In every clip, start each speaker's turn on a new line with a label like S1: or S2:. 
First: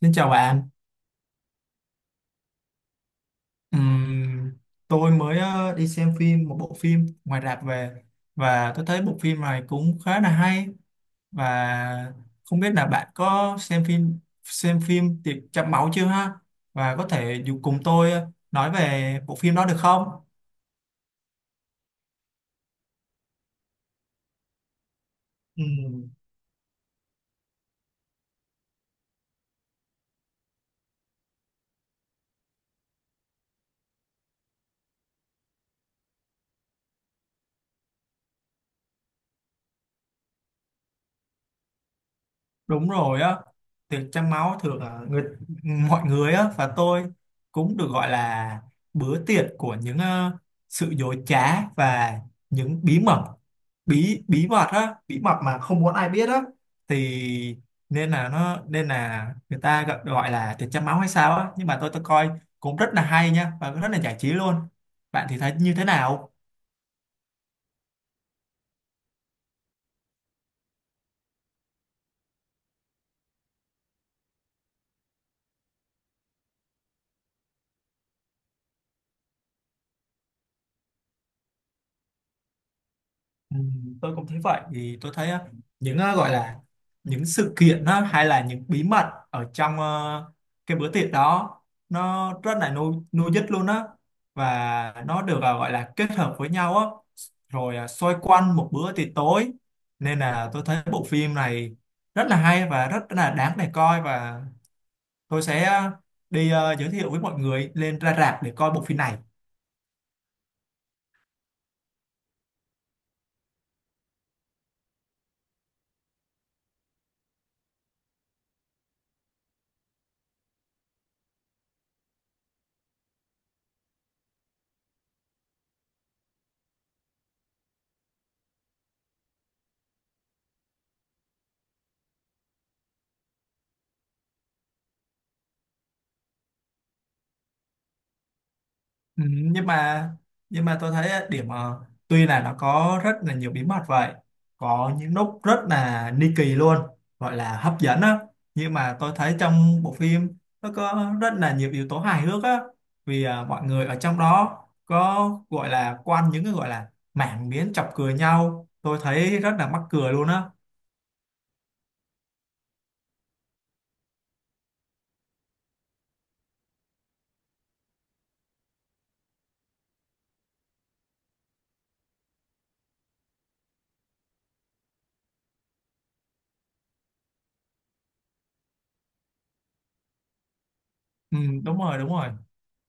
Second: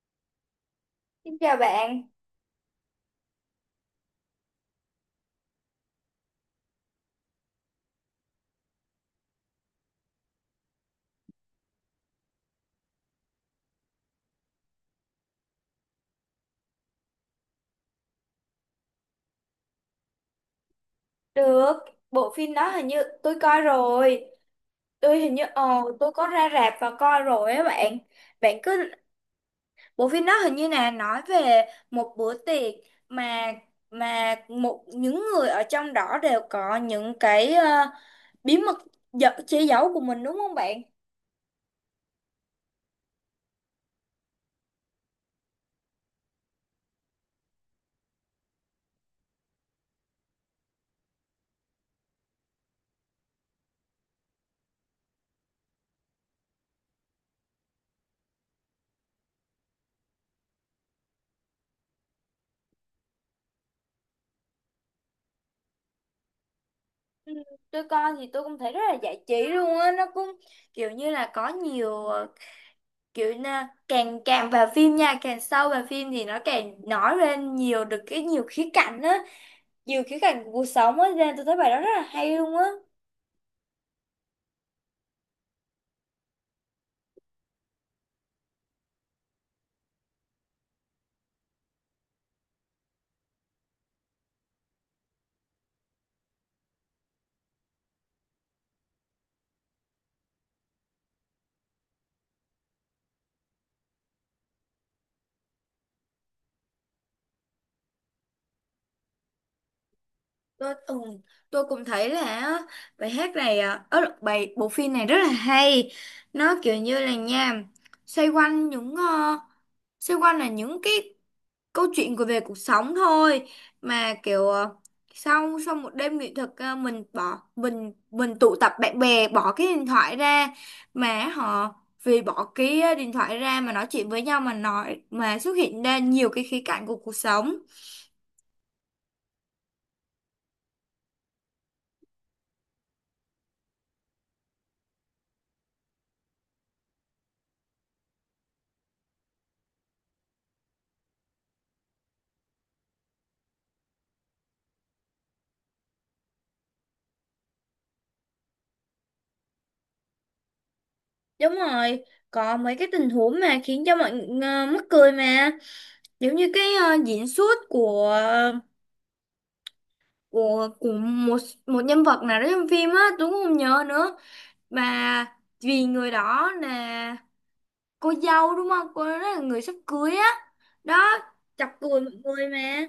S1: Xin chào bạn.
S2: Xin chào bạn.
S1: Ừm, tôi mới đi xem phim một bộ phim ngoài rạp về và tôi thấy bộ phim này cũng khá là hay, và không biết là bạn có xem phim Tiệc Trăng Máu chưa ha? Và có thể dù cùng tôi nói về bộ phim đó được không?
S2: Được, bộ phim đó hình như tôi coi rồi. Tôi hình như tôi có ra rạp và coi rồi á bạn. Bạn cứ bộ phim đó hình như là nói về một bữa tiệc mà mà một những người ở trong đó đều có những cái bí mật giật che giấu của mình đúng không bạn?
S1: Đúng rồi á, tiệc trăng máu thường là người mọi người á, và tôi cũng được gọi là bữa tiệc của những sự dối trá và những bí mật á, bí mật mà không muốn ai biết á thì nên là người ta gọi gọi là tiệc trăng máu hay sao á, nhưng mà tôi coi cũng rất là hay nha và rất là giải trí luôn. Bạn thì thấy như thế nào?
S2: Ừ, tôi coi thì tôi cũng thấy rất là giải trí luôn á, nó cũng kiểu như là có nhiều kiểu càng càng vào phim nha càng sâu vào phim thì nó càng nói lên nhiều được cái nhiều khía cạnh á nhiều khía cạnh của cuộc sống á nên tôi thấy bài đó rất là hay luôn á.
S1: Ừ, tôi cũng thấy vậy, thì tôi thấy á, những á, gọi là những sự kiện á, hay là những bí mật ở trong cái bữa tiệc đó, nó rất là nuôi nuôi dứt luôn á, và nó được gọi là kết hợp với nhau á, rồi xoay quanh một bữa tiệc tối, nên là tôi thấy bộ phim này rất là hay và rất là đáng để coi, và tôi sẽ đi giới thiệu với mọi người lên ra rạp để coi bộ phim này.
S2: Tôi tôi cũng thấy là á, bài hát này bài bộ phim này rất là hay. Nó kiểu như là nha xoay quanh những xoay quanh là những cái câu chuyện của về cuộc sống thôi, mà kiểu sau sau một đêm nghệ thuật mình bỏ mình tụ tập bạn bè bỏ cái điện thoại ra mà họ vì bỏ cái điện thoại ra mà nói chuyện với nhau mà nói mà xuất hiện ra nhiều cái khía cạnh của cuộc sống.
S1: Ừ, nhưng mà tôi thấy á, điểm tuy là nó có rất là nhiều bí mật vậy, có những lúc rất là ni kỳ luôn, gọi là hấp dẫn á, nhưng mà tôi thấy trong bộ phim nó có rất là nhiều yếu tố hài hước á, vì mọi người ở trong đó có gọi là quanh những cái gọi là mảng miếng chọc cười nhau, tôi thấy rất là mắc cười luôn á.
S2: Đúng rồi, có mấy cái tình huống mà khiến cho mọi người mắc cười mà. Giống như cái diễn xuất của của một một nhân vật nào đó trong phim á, Tuấn không nhớ nữa, mà vì người đó là cô dâu đúng không, cô đó là người sắp cưới á đó,
S1: Ừ,
S2: chọc
S1: đúng rồi,
S2: cười
S1: đúng
S2: mọi
S1: rồi.
S2: người mà.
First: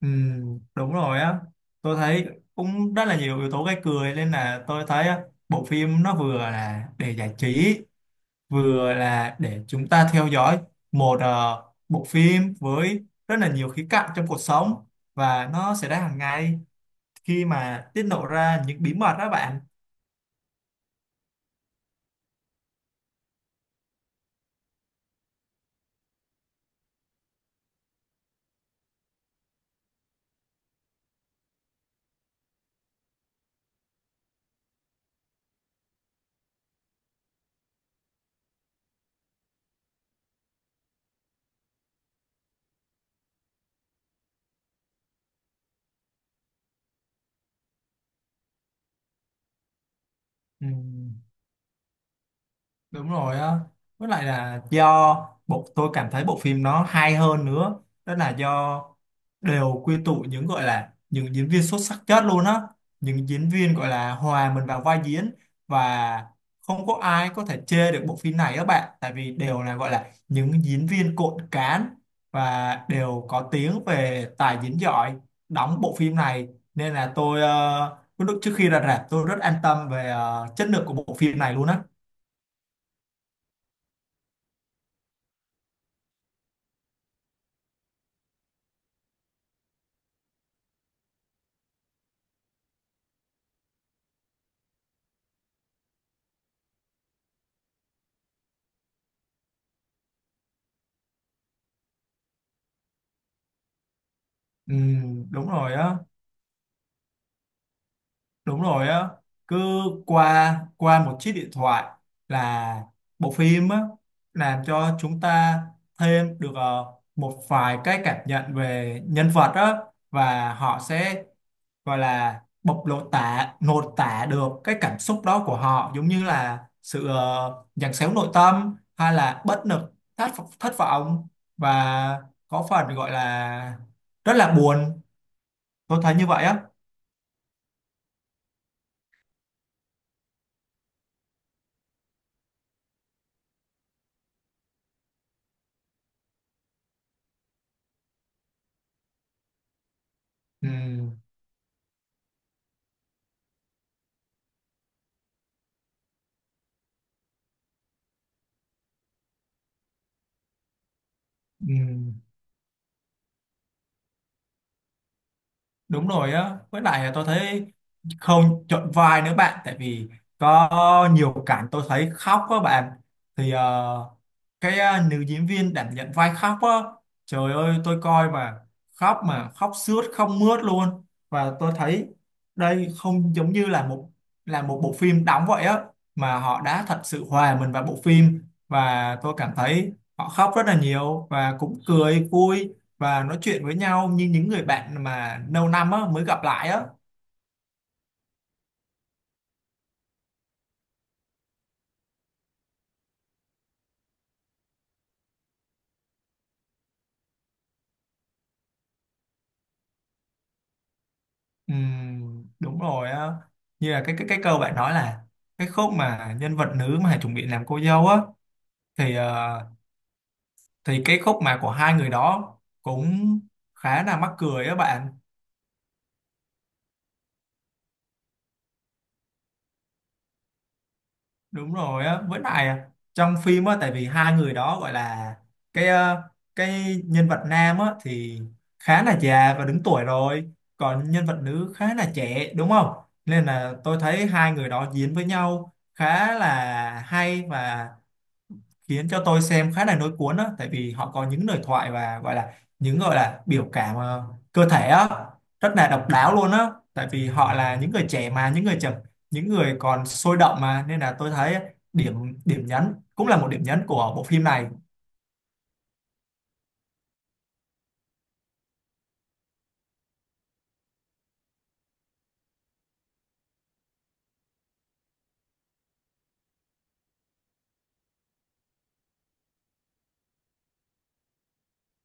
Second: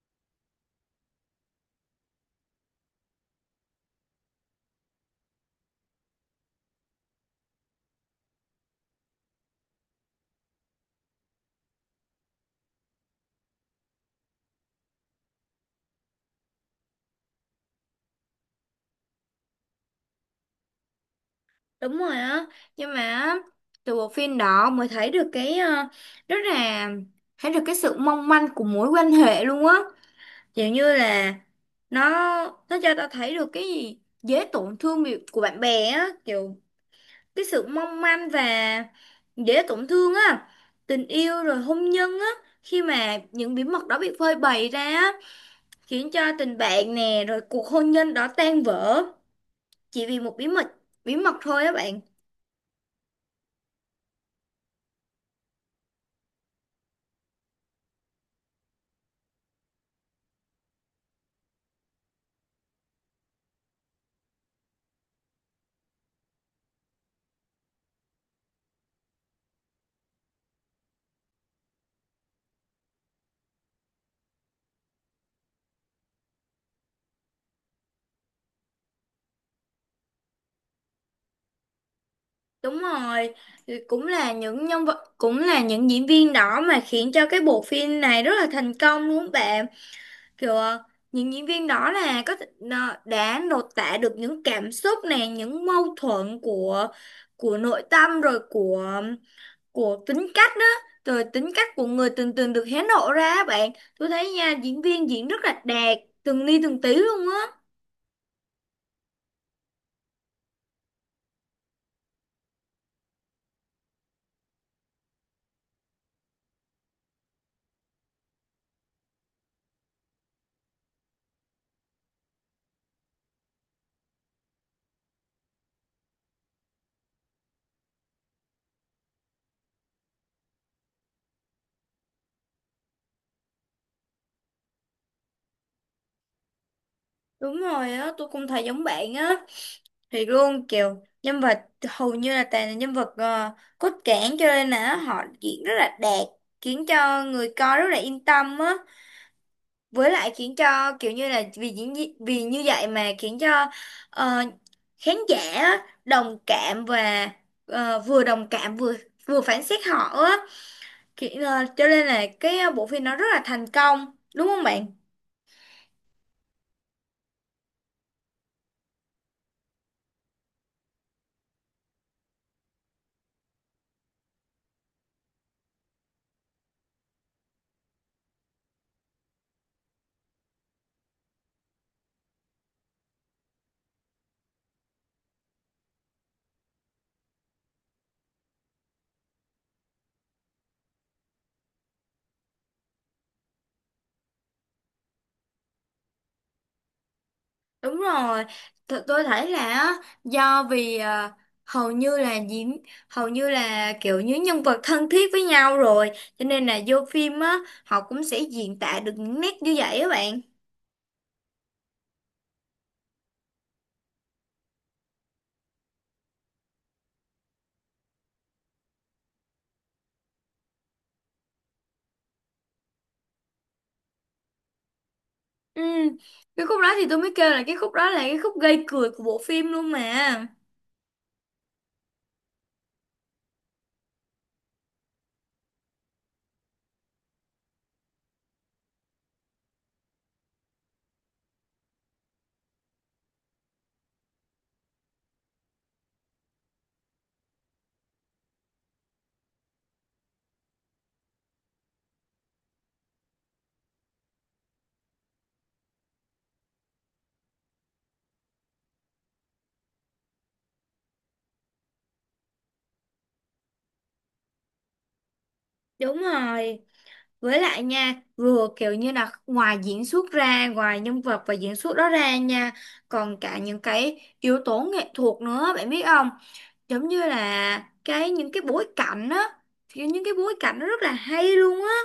S1: Ừ, đúng rồi á, tôi thấy cũng rất là nhiều yếu tố gây cười, nên là tôi thấy á, bộ phim nó vừa là để giải trí, vừa là để chúng ta theo dõi một bộ phim với rất là nhiều khía cạnh trong cuộc sống, và nó xảy ra hàng ngày khi mà tiết lộ ra những bí mật đó bạn.
S2: Đúng rồi á, nhưng mà từ bộ phim đó mới thấy được cái rất là thấy được cái sự mong manh của mối quan hệ luôn á, kiểu như là nó nó cho ta thấy được cái gì dễ tổn thương của bạn bè á, kiểu cái sự mong manh và dễ tổn thương á, tình yêu rồi hôn nhân á, khi mà những bí mật đó bị phơi bày ra á, khiến cho tình bạn nè rồi cuộc hôn nhân đó tan vỡ chỉ vì một bí
S1: Ừ.
S2: mật bí mật thôi á bạn.
S1: Đúng rồi á. Với lại là do tôi cảm thấy bộ phim nó hay hơn nữa. Đó là do đều quy tụ những gọi là những diễn viên xuất sắc nhất luôn á. Những diễn viên gọi là hòa mình vào vai diễn, và không có ai có thể chê được bộ phim này các bạn. Tại vì đều là gọi là những diễn viên cộn cán và đều có tiếng về tài diễn giỏi đóng bộ phim này. Nên là tôi lúc trước khi ra rạp tôi rất an tâm về chất lượng của bộ phim này luôn á.
S2: Đúng rồi, thì cũng là những nhân vật cũng là những diễn viên đó mà khiến cho cái bộ phim này rất là thành công luôn bạn. Kiểu những diễn viên đó là nó đã lột tả được những cảm xúc này, những mâu thuẫn của nội tâm rồi của tính cách đó, rồi tính cách của người từng từng được hé lộ ra á bạn. Tôi thấy nha
S1: Ừ,
S2: diễn viên diễn rất
S1: đúng
S2: là
S1: rồi á,
S2: đạt từng ly từng tí luôn á.
S1: đúng rồi á. Cứ qua qua một chiếc điện thoại là bộ phim á làm cho chúng ta thêm được một vài cái cảm nhận về nhân vật á, và họ sẽ gọi là bộc lộ tả nội tả được cái cảm xúc đó của họ, giống như là sự giằng xéo nội tâm hay là bất lực, thất thất vọng, và có phần gọi là rất là buồn, tôi thấy như vậy á.
S2: Đúng rồi á, tôi cũng thấy giống bạn á, thì luôn kiểu nhân vật hầu như là toàn là nhân vật cốt cản, cho nên là họ diễn rất là đạt, khiến cho người coi rất là yên tâm á, với lại khiến cho kiểu
S1: Ừ.
S2: như là vì vì như vậy mà khiến cho ờ, khán giả á, đồng cảm và vừa đồng cảm vừa vừa phán xét họ á. Cho nên
S1: Ừ,
S2: là cái bộ phim nó rất là thành công đúng không bạn?
S1: đúng rồi á, với lại tôi thấy không chọn vai nữa bạn, tại vì có nhiều cảnh tôi thấy khóc á bạn, thì cái nữ diễn viên đảm nhận vai khóc á, trời ơi tôi coi mà khóc, mà khóc sướt không mướt luôn, và tôi thấy đây không giống như là một, là một bộ phim đóng vậy á, mà họ đã thật sự hòa mình vào bộ phim, và tôi cảm thấy họ khóc rất là nhiều, và cũng cười vui và nói chuyện với nhau như những người bạn mà lâu năm á, mới gặp lại á.
S2: Đúng rồi, tôi thấy là á, do vì hầu như là diễn hầu như là kiểu như nhân vật thân thiết với nhau rồi, cho nên là vô phim á họ cũng sẽ diễn tả được những nét như vậy á bạn.
S1: Đúng rồi á, như là cái câu bạn nói, là cái khúc mà nhân vật nữ mà chuẩn bị làm cô dâu á, thì thì cái khúc mà của hai người đó cũng khá là mắc cười á bạn.
S2: Ừ, cái khúc đó thì tôi mới kêu là cái khúc đó là cái khúc gây cười của bộ phim luôn mà.
S1: Đúng rồi á, với lại trong phim á, tại vì hai người đó gọi là cái cái nhân vật nam á thì khá là già và đứng tuổi rồi, còn nhân vật nữ khá là trẻ đúng không, nên là tôi thấy hai người đó diễn với nhau khá là hay, và khiến cho tôi xem khá là nối cuốn á, tại vì họ có những lời thoại và gọi là những gọi là biểu cảm cơ thể á rất là độc đáo luôn á, tại vì họ là những người trẻ, mà những người trẻ, những người còn sôi động mà, nên là tôi thấy điểm điểm nhấn cũng là một điểm nhấn của bộ phim này.
S2: Đúng rồi. Với lại nha, vừa kiểu như là ngoài diễn xuất ra, ngoài nhân vật và diễn xuất đó ra nha, còn cả những cái yếu tố nghệ thuật nữa, bạn biết không? Giống như là cái những cái bối cảnh á, kiểu những cái bối cảnh nó rất là hay luôn á,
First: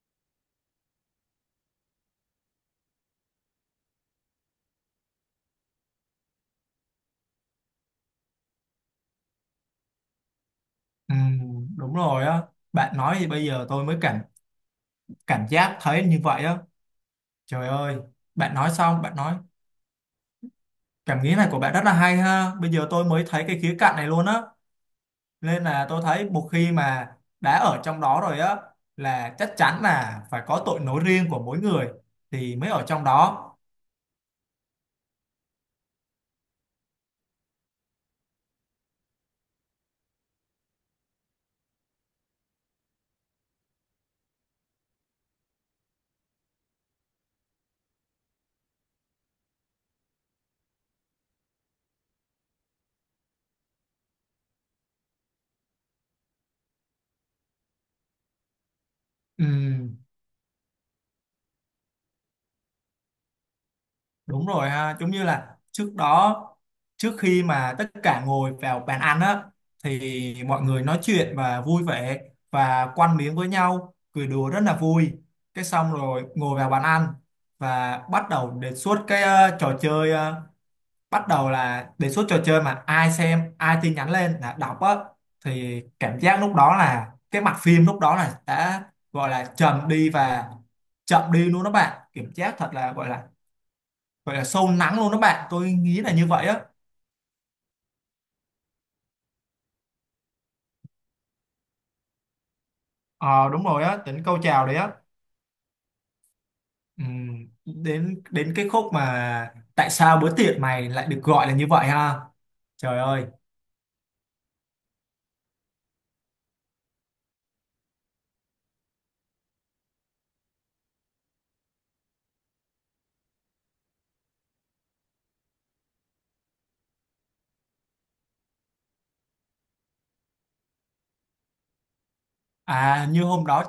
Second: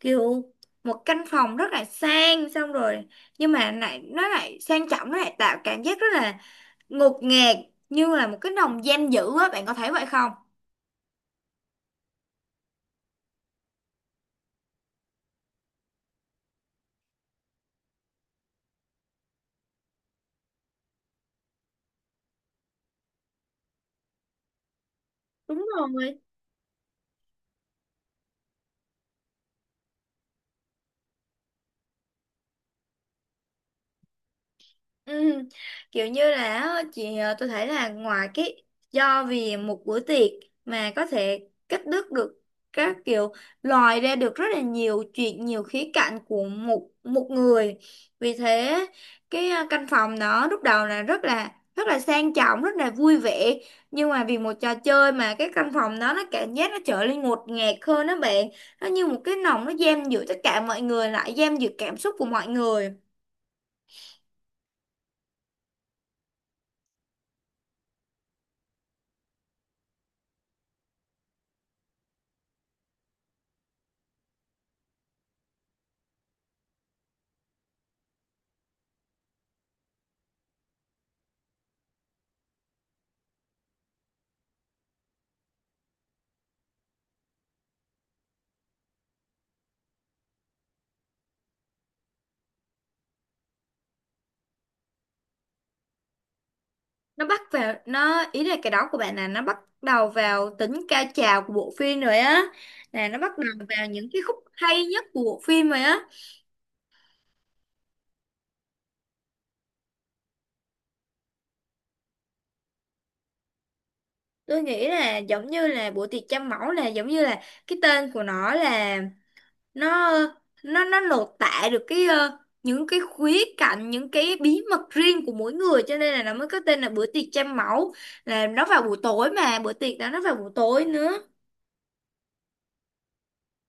S2: kiểu một căn phòng rất là sang xong rồi nhưng mà lại nó lại sang trọng nó lại tạo cảm giác rất là ngột ngạt, như là một cái nồng giam giữ á bạn có thấy vậy không?
S1: Đúng rồi á, bạn nói thì bây giờ tôi mới cảm cảm giác thấy như vậy á, trời ơi, bạn nói xong, bạn nói cảm nghĩ này của bạn rất là hay ha, bây giờ tôi mới thấy cái khía cạnh này luôn á, nên
S2: Đúng
S1: là tôi
S2: rồi,
S1: thấy một khi mà đã ở trong đó rồi á là chắc chắn là phải có tội lỗi riêng của mỗi người thì mới ở trong đó.
S2: Ừ, kiểu như là á, chị tôi thấy là ngoài cái do vì một bữa tiệc mà có thể cắt đứt được các kiểu, lòi ra được rất là nhiều chuyện, nhiều khía cạnh của một một người. Vì thế cái căn phòng đó lúc đầu là rất là sang trọng rất là vui vẻ, nhưng mà vì một trò chơi mà cái căn phòng đó nó cảm giác nó trở nên ngột ngạt hơn đó bạn. Nó như một cái nòng nó
S1: Ừm,
S2: giam giữ tất cả mọi người lại, giam giữ cảm xúc của mọi người.
S1: Đúng rồi ha, giống như là trước đó, trước khi mà tất cả ngồi vào bàn ăn á, thì mọi người nói chuyện và vui vẻ, và quăn miếng với nhau cười đùa rất là vui, cái xong rồi ngồi vào bàn ăn và bắt đầu đề xuất cái trò chơi, bắt đầu là đề xuất trò chơi mà ai xem ai tin nhắn lên là đọc á, thì cảm giác lúc đó là cái mặt phim lúc đó là đã gọi là trầm đi và chậm đi luôn đó bạn, cảm giác thật là gọi là sâu lắng luôn đó bạn, tôi nghĩ là như vậy á.
S2: Nó bắt vào, nó ý là cái đó của bạn là nó bắt đầu vào tính cao trào của bộ phim rồi á, là nó bắt
S1: Ờ Đúng
S2: đầu
S1: rồi
S2: vào
S1: á,
S2: những cái
S1: đến
S2: khúc
S1: câu chào đấy
S2: hay
S1: á.
S2: nhất của bộ phim rồi á.
S1: Đến đến cái khúc mà tại sao bữa tiệc mày lại được gọi là như vậy ha, trời ơi.
S2: Tôi nghĩ là giống như là bữa tiệc trăm mẫu là giống như là cái tên của nó là nó nó lột tả được cái những cái khía cạnh những cái bí mật riêng của mỗi người, cho nên là nó mới có tên là bữa tiệc trăm mẫu, là nó vào buổi tối, mà bữa tiệc đó nó vào buổi tối nữa.
S1: Như hôm đó,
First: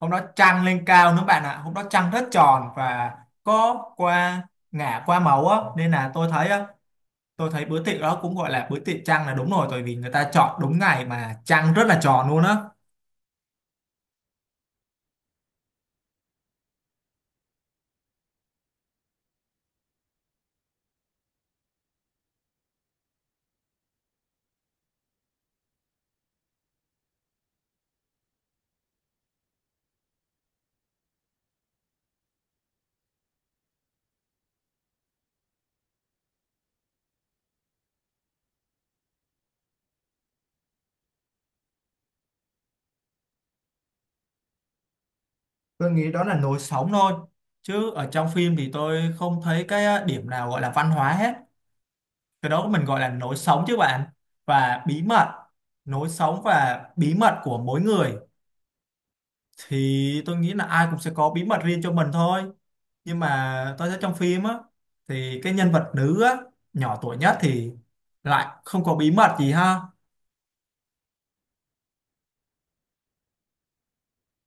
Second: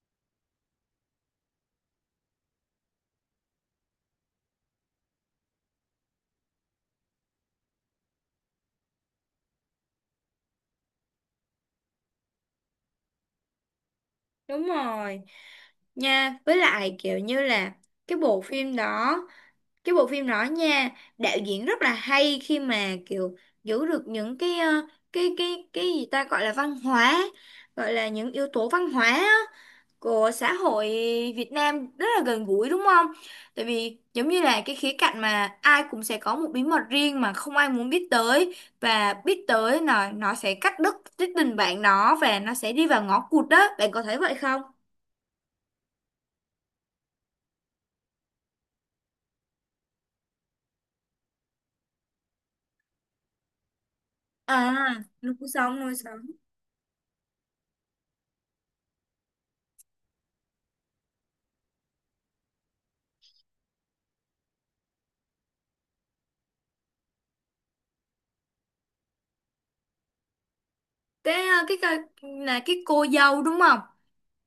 S1: trăng lên cao nữa bạn ạ, hôm đó trăng rất tròn và có qua ngả qua màu á, nên là tôi thấy á, tôi thấy bữa tiệc đó cũng gọi là bữa tiệc trăng là đúng rồi, tại vì người ta chọn đúng ngày mà trăng rất là tròn luôn á.
S2: Đúng rồi. Nha với lại kiểu như là cái bộ phim đó cái bộ phim đó nha, đạo diễn rất là hay khi mà kiểu giữ được những cái cái gì ta gọi là văn hóa, gọi là những yếu tố văn hóa á, của xã hội Việt Nam rất là gần gũi đúng không? Tại vì giống như là cái khía cạnh mà ai cũng sẽ có một bí mật riêng mà không ai muốn biết tới, và biết tới là nó sẽ cắt đứt cái tình bạn đó và nó sẽ đi vào ngõ cụt, đó bạn có thấy vậy không?
S1: Tôi nghĩ đó là nối sống thôi, chứ ở trong phim thì tôi không thấy cái á, điểm nào gọi là văn hóa hết, cái đó mình gọi là nối sống chứ bạn, và bí
S2: À,
S1: mật,
S2: nuôi sống, nuôi
S1: nối
S2: sống.
S1: sống và bí mật của mỗi người thì tôi nghĩ là ai cũng sẽ có bí mật riêng cho mình thôi, nhưng mà tôi thấy trong phim á thì cái nhân vật nữ á nhỏ tuổi nhất thì lại không có bí mật gì ha.
S2: Cái cái là cái cô dâu đúng không?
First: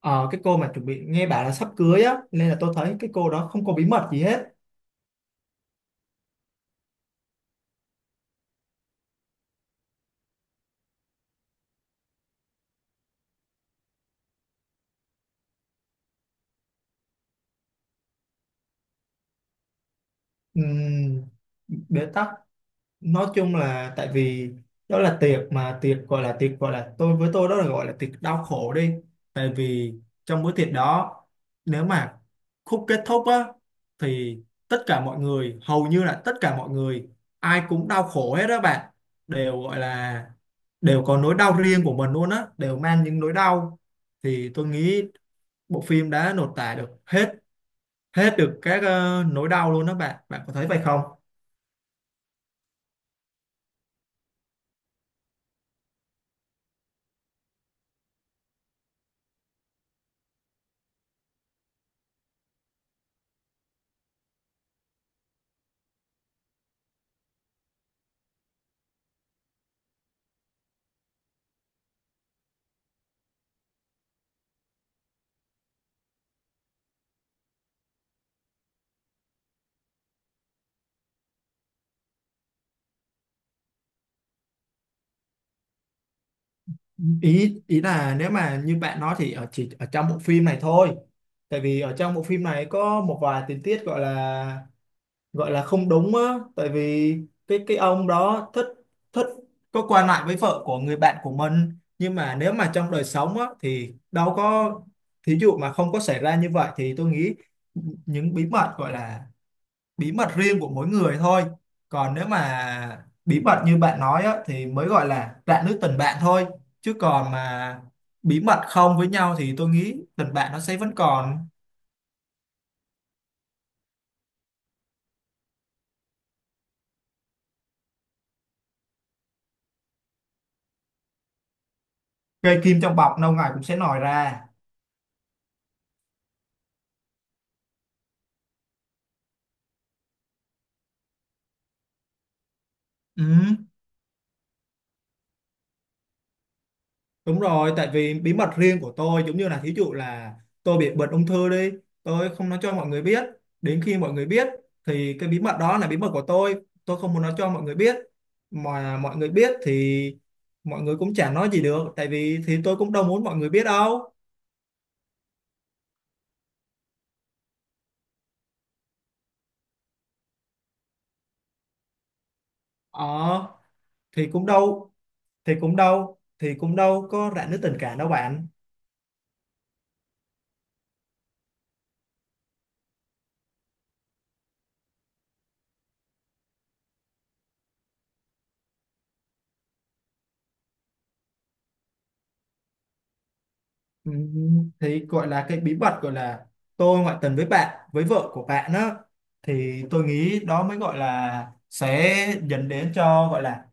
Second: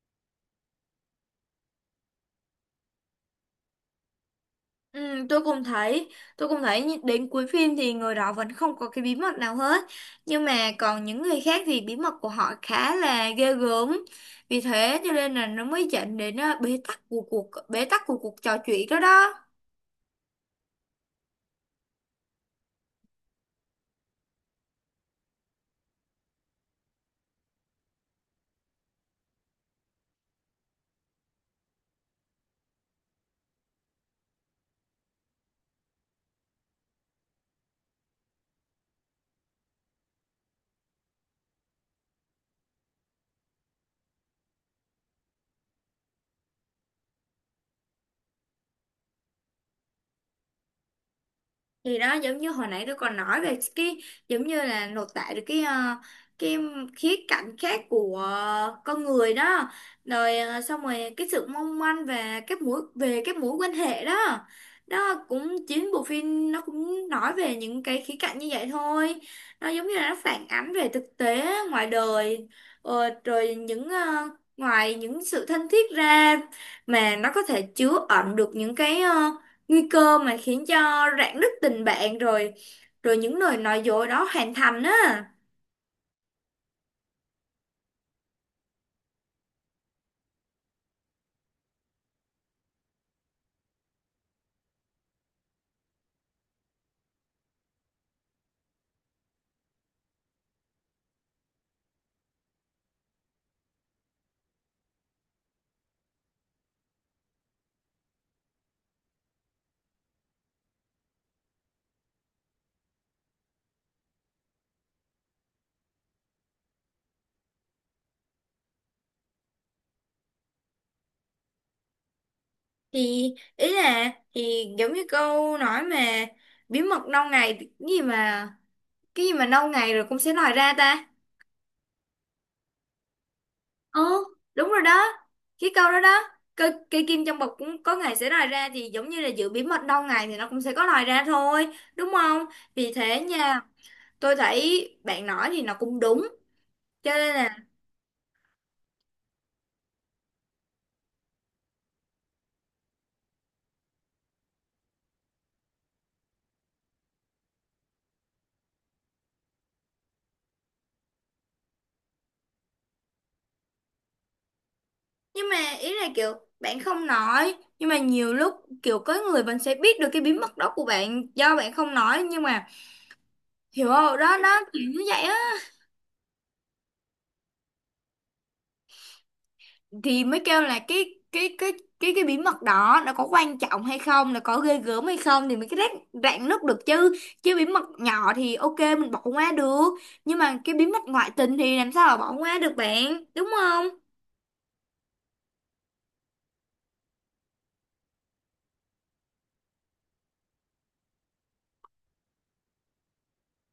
S1: Ờ, cái cô mà chuẩn bị nghe bảo là sắp cưới á, nên là tôi thấy cái cô đó không có bí mật gì hết.
S2: Ừ, tôi cũng thấy đến cuối phim thì người đó vẫn không có cái bí mật nào hết. Nhưng mà còn những người khác thì bí mật của họ khá là ghê gớm. Vì thế cho nên là nó mới dẫn đến bế tắc của cuộc trò chuyện đó đó.
S1: Ừm, Bế tắc, nói chung là tại vì đó là tiệc, mà tiệc gọi là tôi với tôi đó là gọi là tiệc đau khổ đi, tại vì trong bữa tiệc đó, nếu mà khúc kết thúc á, thì tất cả mọi người, hầu như là tất cả mọi người ai cũng đau khổ hết đó bạn, đều gọi là đều có nỗi đau riêng của mình luôn á, đều mang những nỗi đau, thì tôi nghĩ bộ phim đã lột tả được hết, được các nỗi đau luôn đó bạn bạn có thấy vậy không?
S2: Thì đó giống như hồi nãy tôi còn nói về cái, giống như là lột tả được cái cái khía cạnh khác của con người đó, rồi xong rồi cái sự mong manh và các mối quan hệ đó đó, cũng chính bộ phim nó cũng nói về những cái khía cạnh như vậy thôi. Nó giống như là nó phản ánh về thực tế ngoài đời, rồi những ngoài những sự thân thiết ra mà nó có thể chứa ẩn được những cái nguy cơ mà khiến cho rạn nứt tình bạn rồi, rồi những lời nói dối đó hoàn thành á.
S1: Ý ý là nếu mà như bạn nói thì chỉ ở trong bộ phim này thôi, tại vì ở trong bộ phim này có một vài tình tiết gọi là không đúng á, tại vì cái ông đó thích thích có qua lại với vợ của người bạn của mình, nhưng mà nếu mà trong đời sống á thì đâu có, thí dụ mà không có xảy ra như vậy thì tôi nghĩ những bí mật gọi là bí mật riêng của mỗi người thôi, còn nếu mà bí mật như bạn nói á, thì mới gọi là rạn nứt tình bạn thôi, chứ còn mà bí mật không với nhau thì tôi nghĩ tình bạn nó sẽ vẫn còn.
S2: Thì ý là thì giống như câu nói mà bí mật lâu ngày, cái gì mà lâu ngày rồi cũng sẽ lòi ra ta.
S1: Cây kim trong bọc lâu ngày cũng sẽ nổi
S2: Ừ,
S1: ra.
S2: đúng rồi đó, cái câu đó đó, cây kim trong bọc cũng có ngày sẽ lòi ra, thì giống như là giữ bí mật lâu ngày thì nó cũng sẽ có lòi ra thôi đúng không. Vì thế nha,
S1: Ừ.
S2: tôi thấy bạn nói thì nó cũng đúng, cho nên
S1: Đúng
S2: là
S1: rồi, tại vì bí mật riêng của tôi giống như là thí dụ là tôi bị bệnh ung thư đi, tôi không nói cho mọi người biết. Đến khi mọi người biết thì cái bí mật đó là bí mật của tôi không muốn nói cho mọi người biết. Mà mọi người biết thì mọi người cũng chả nói gì được, tại vì thì tôi cũng đâu muốn mọi người biết đâu.
S2: nhưng mà ý là kiểu bạn không nói nhưng mà nhiều lúc kiểu có người vẫn sẽ biết được cái bí mật đó của bạn do bạn không nói, nhưng mà
S1: Ờ,
S2: hiểu không
S1: thì
S2: đó,
S1: cũng
S2: nó kiểu
S1: đâu,
S2: như vậy á.
S1: thì cũng đâu có rạn nứt tình cảm đâu bạn.
S2: Thì mới kêu là cái bí mật đó nó có quan trọng hay không, nó có ghê gớm hay không thì mới cái rạn rạn nứt được chứ. Chứ bí mật nhỏ thì ok mình bỏ qua được, nhưng mà cái bí mật ngoại tình thì làm sao mà bỏ qua được bạn đúng không.
S1: Ừ, thì gọi là cái bí mật gọi là tôi ngoại tình với bạn, với vợ của bạn á, thì tôi nghĩ đó mới gọi là sẽ dẫn đến cho gọi là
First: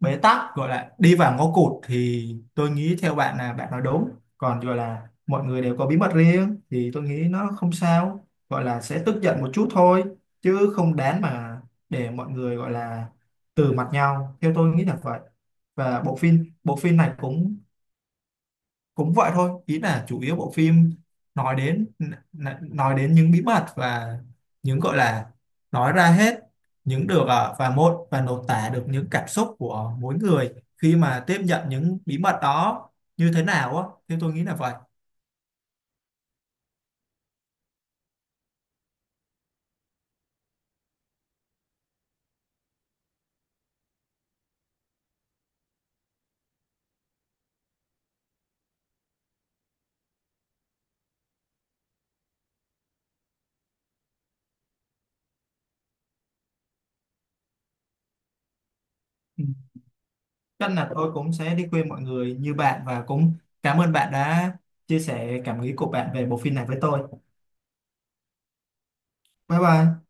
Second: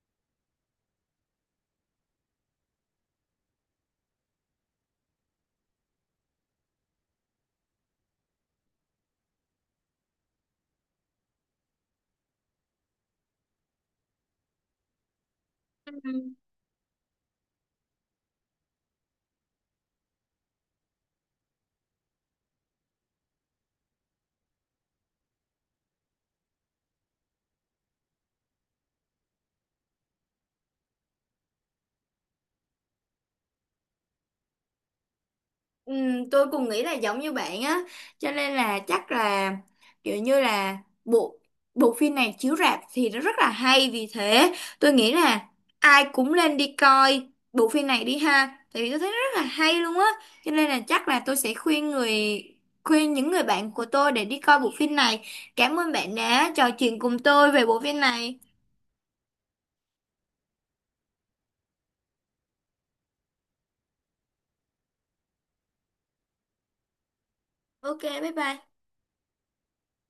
S1: bế tắc, gọi là đi vào ngõ cụt, thì tôi nghĩ theo bạn là bạn nói đúng, còn gọi là mọi người đều có bí mật riêng thì tôi nghĩ nó không sao, gọi là sẽ tức giận một chút thôi, chứ không đáng mà để mọi người gọi là từ mặt nhau, theo tôi nghĩ là vậy. Và
S2: Ừ.
S1: bộ phim này cũng cũng vậy thôi, ý là chủ yếu bộ phim nói đến nói đến những bí mật và những gọi là nói ra hết những được và một và lột tả được những cảm xúc của mỗi người khi mà tiếp nhận những bí mật đó như thế nào á, thì tôi nghĩ là vậy.
S2: Ừ, tôi cũng nghĩ là giống như bạn á, cho nên là chắc là kiểu như là bộ bộ phim này chiếu rạp thì nó rất là hay. Vì thế tôi nghĩ là ai cũng nên đi coi bộ phim này đi ha, tại vì tôi thấy nó rất là hay luôn á, cho nên là chắc là tôi sẽ khuyên những người bạn của tôi để đi coi bộ phim này. Cảm ơn bạn đã trò chuyện cùng tôi về bộ phim này.
S1: Ừ. Chắc là tôi cũng sẽ đi khuyên mọi người như bạn, và cũng cảm ơn bạn đã chia sẻ cảm nghĩ của bạn về bộ phim này với tôi.
S2: Ok, bye bye.
S1: Bye bye.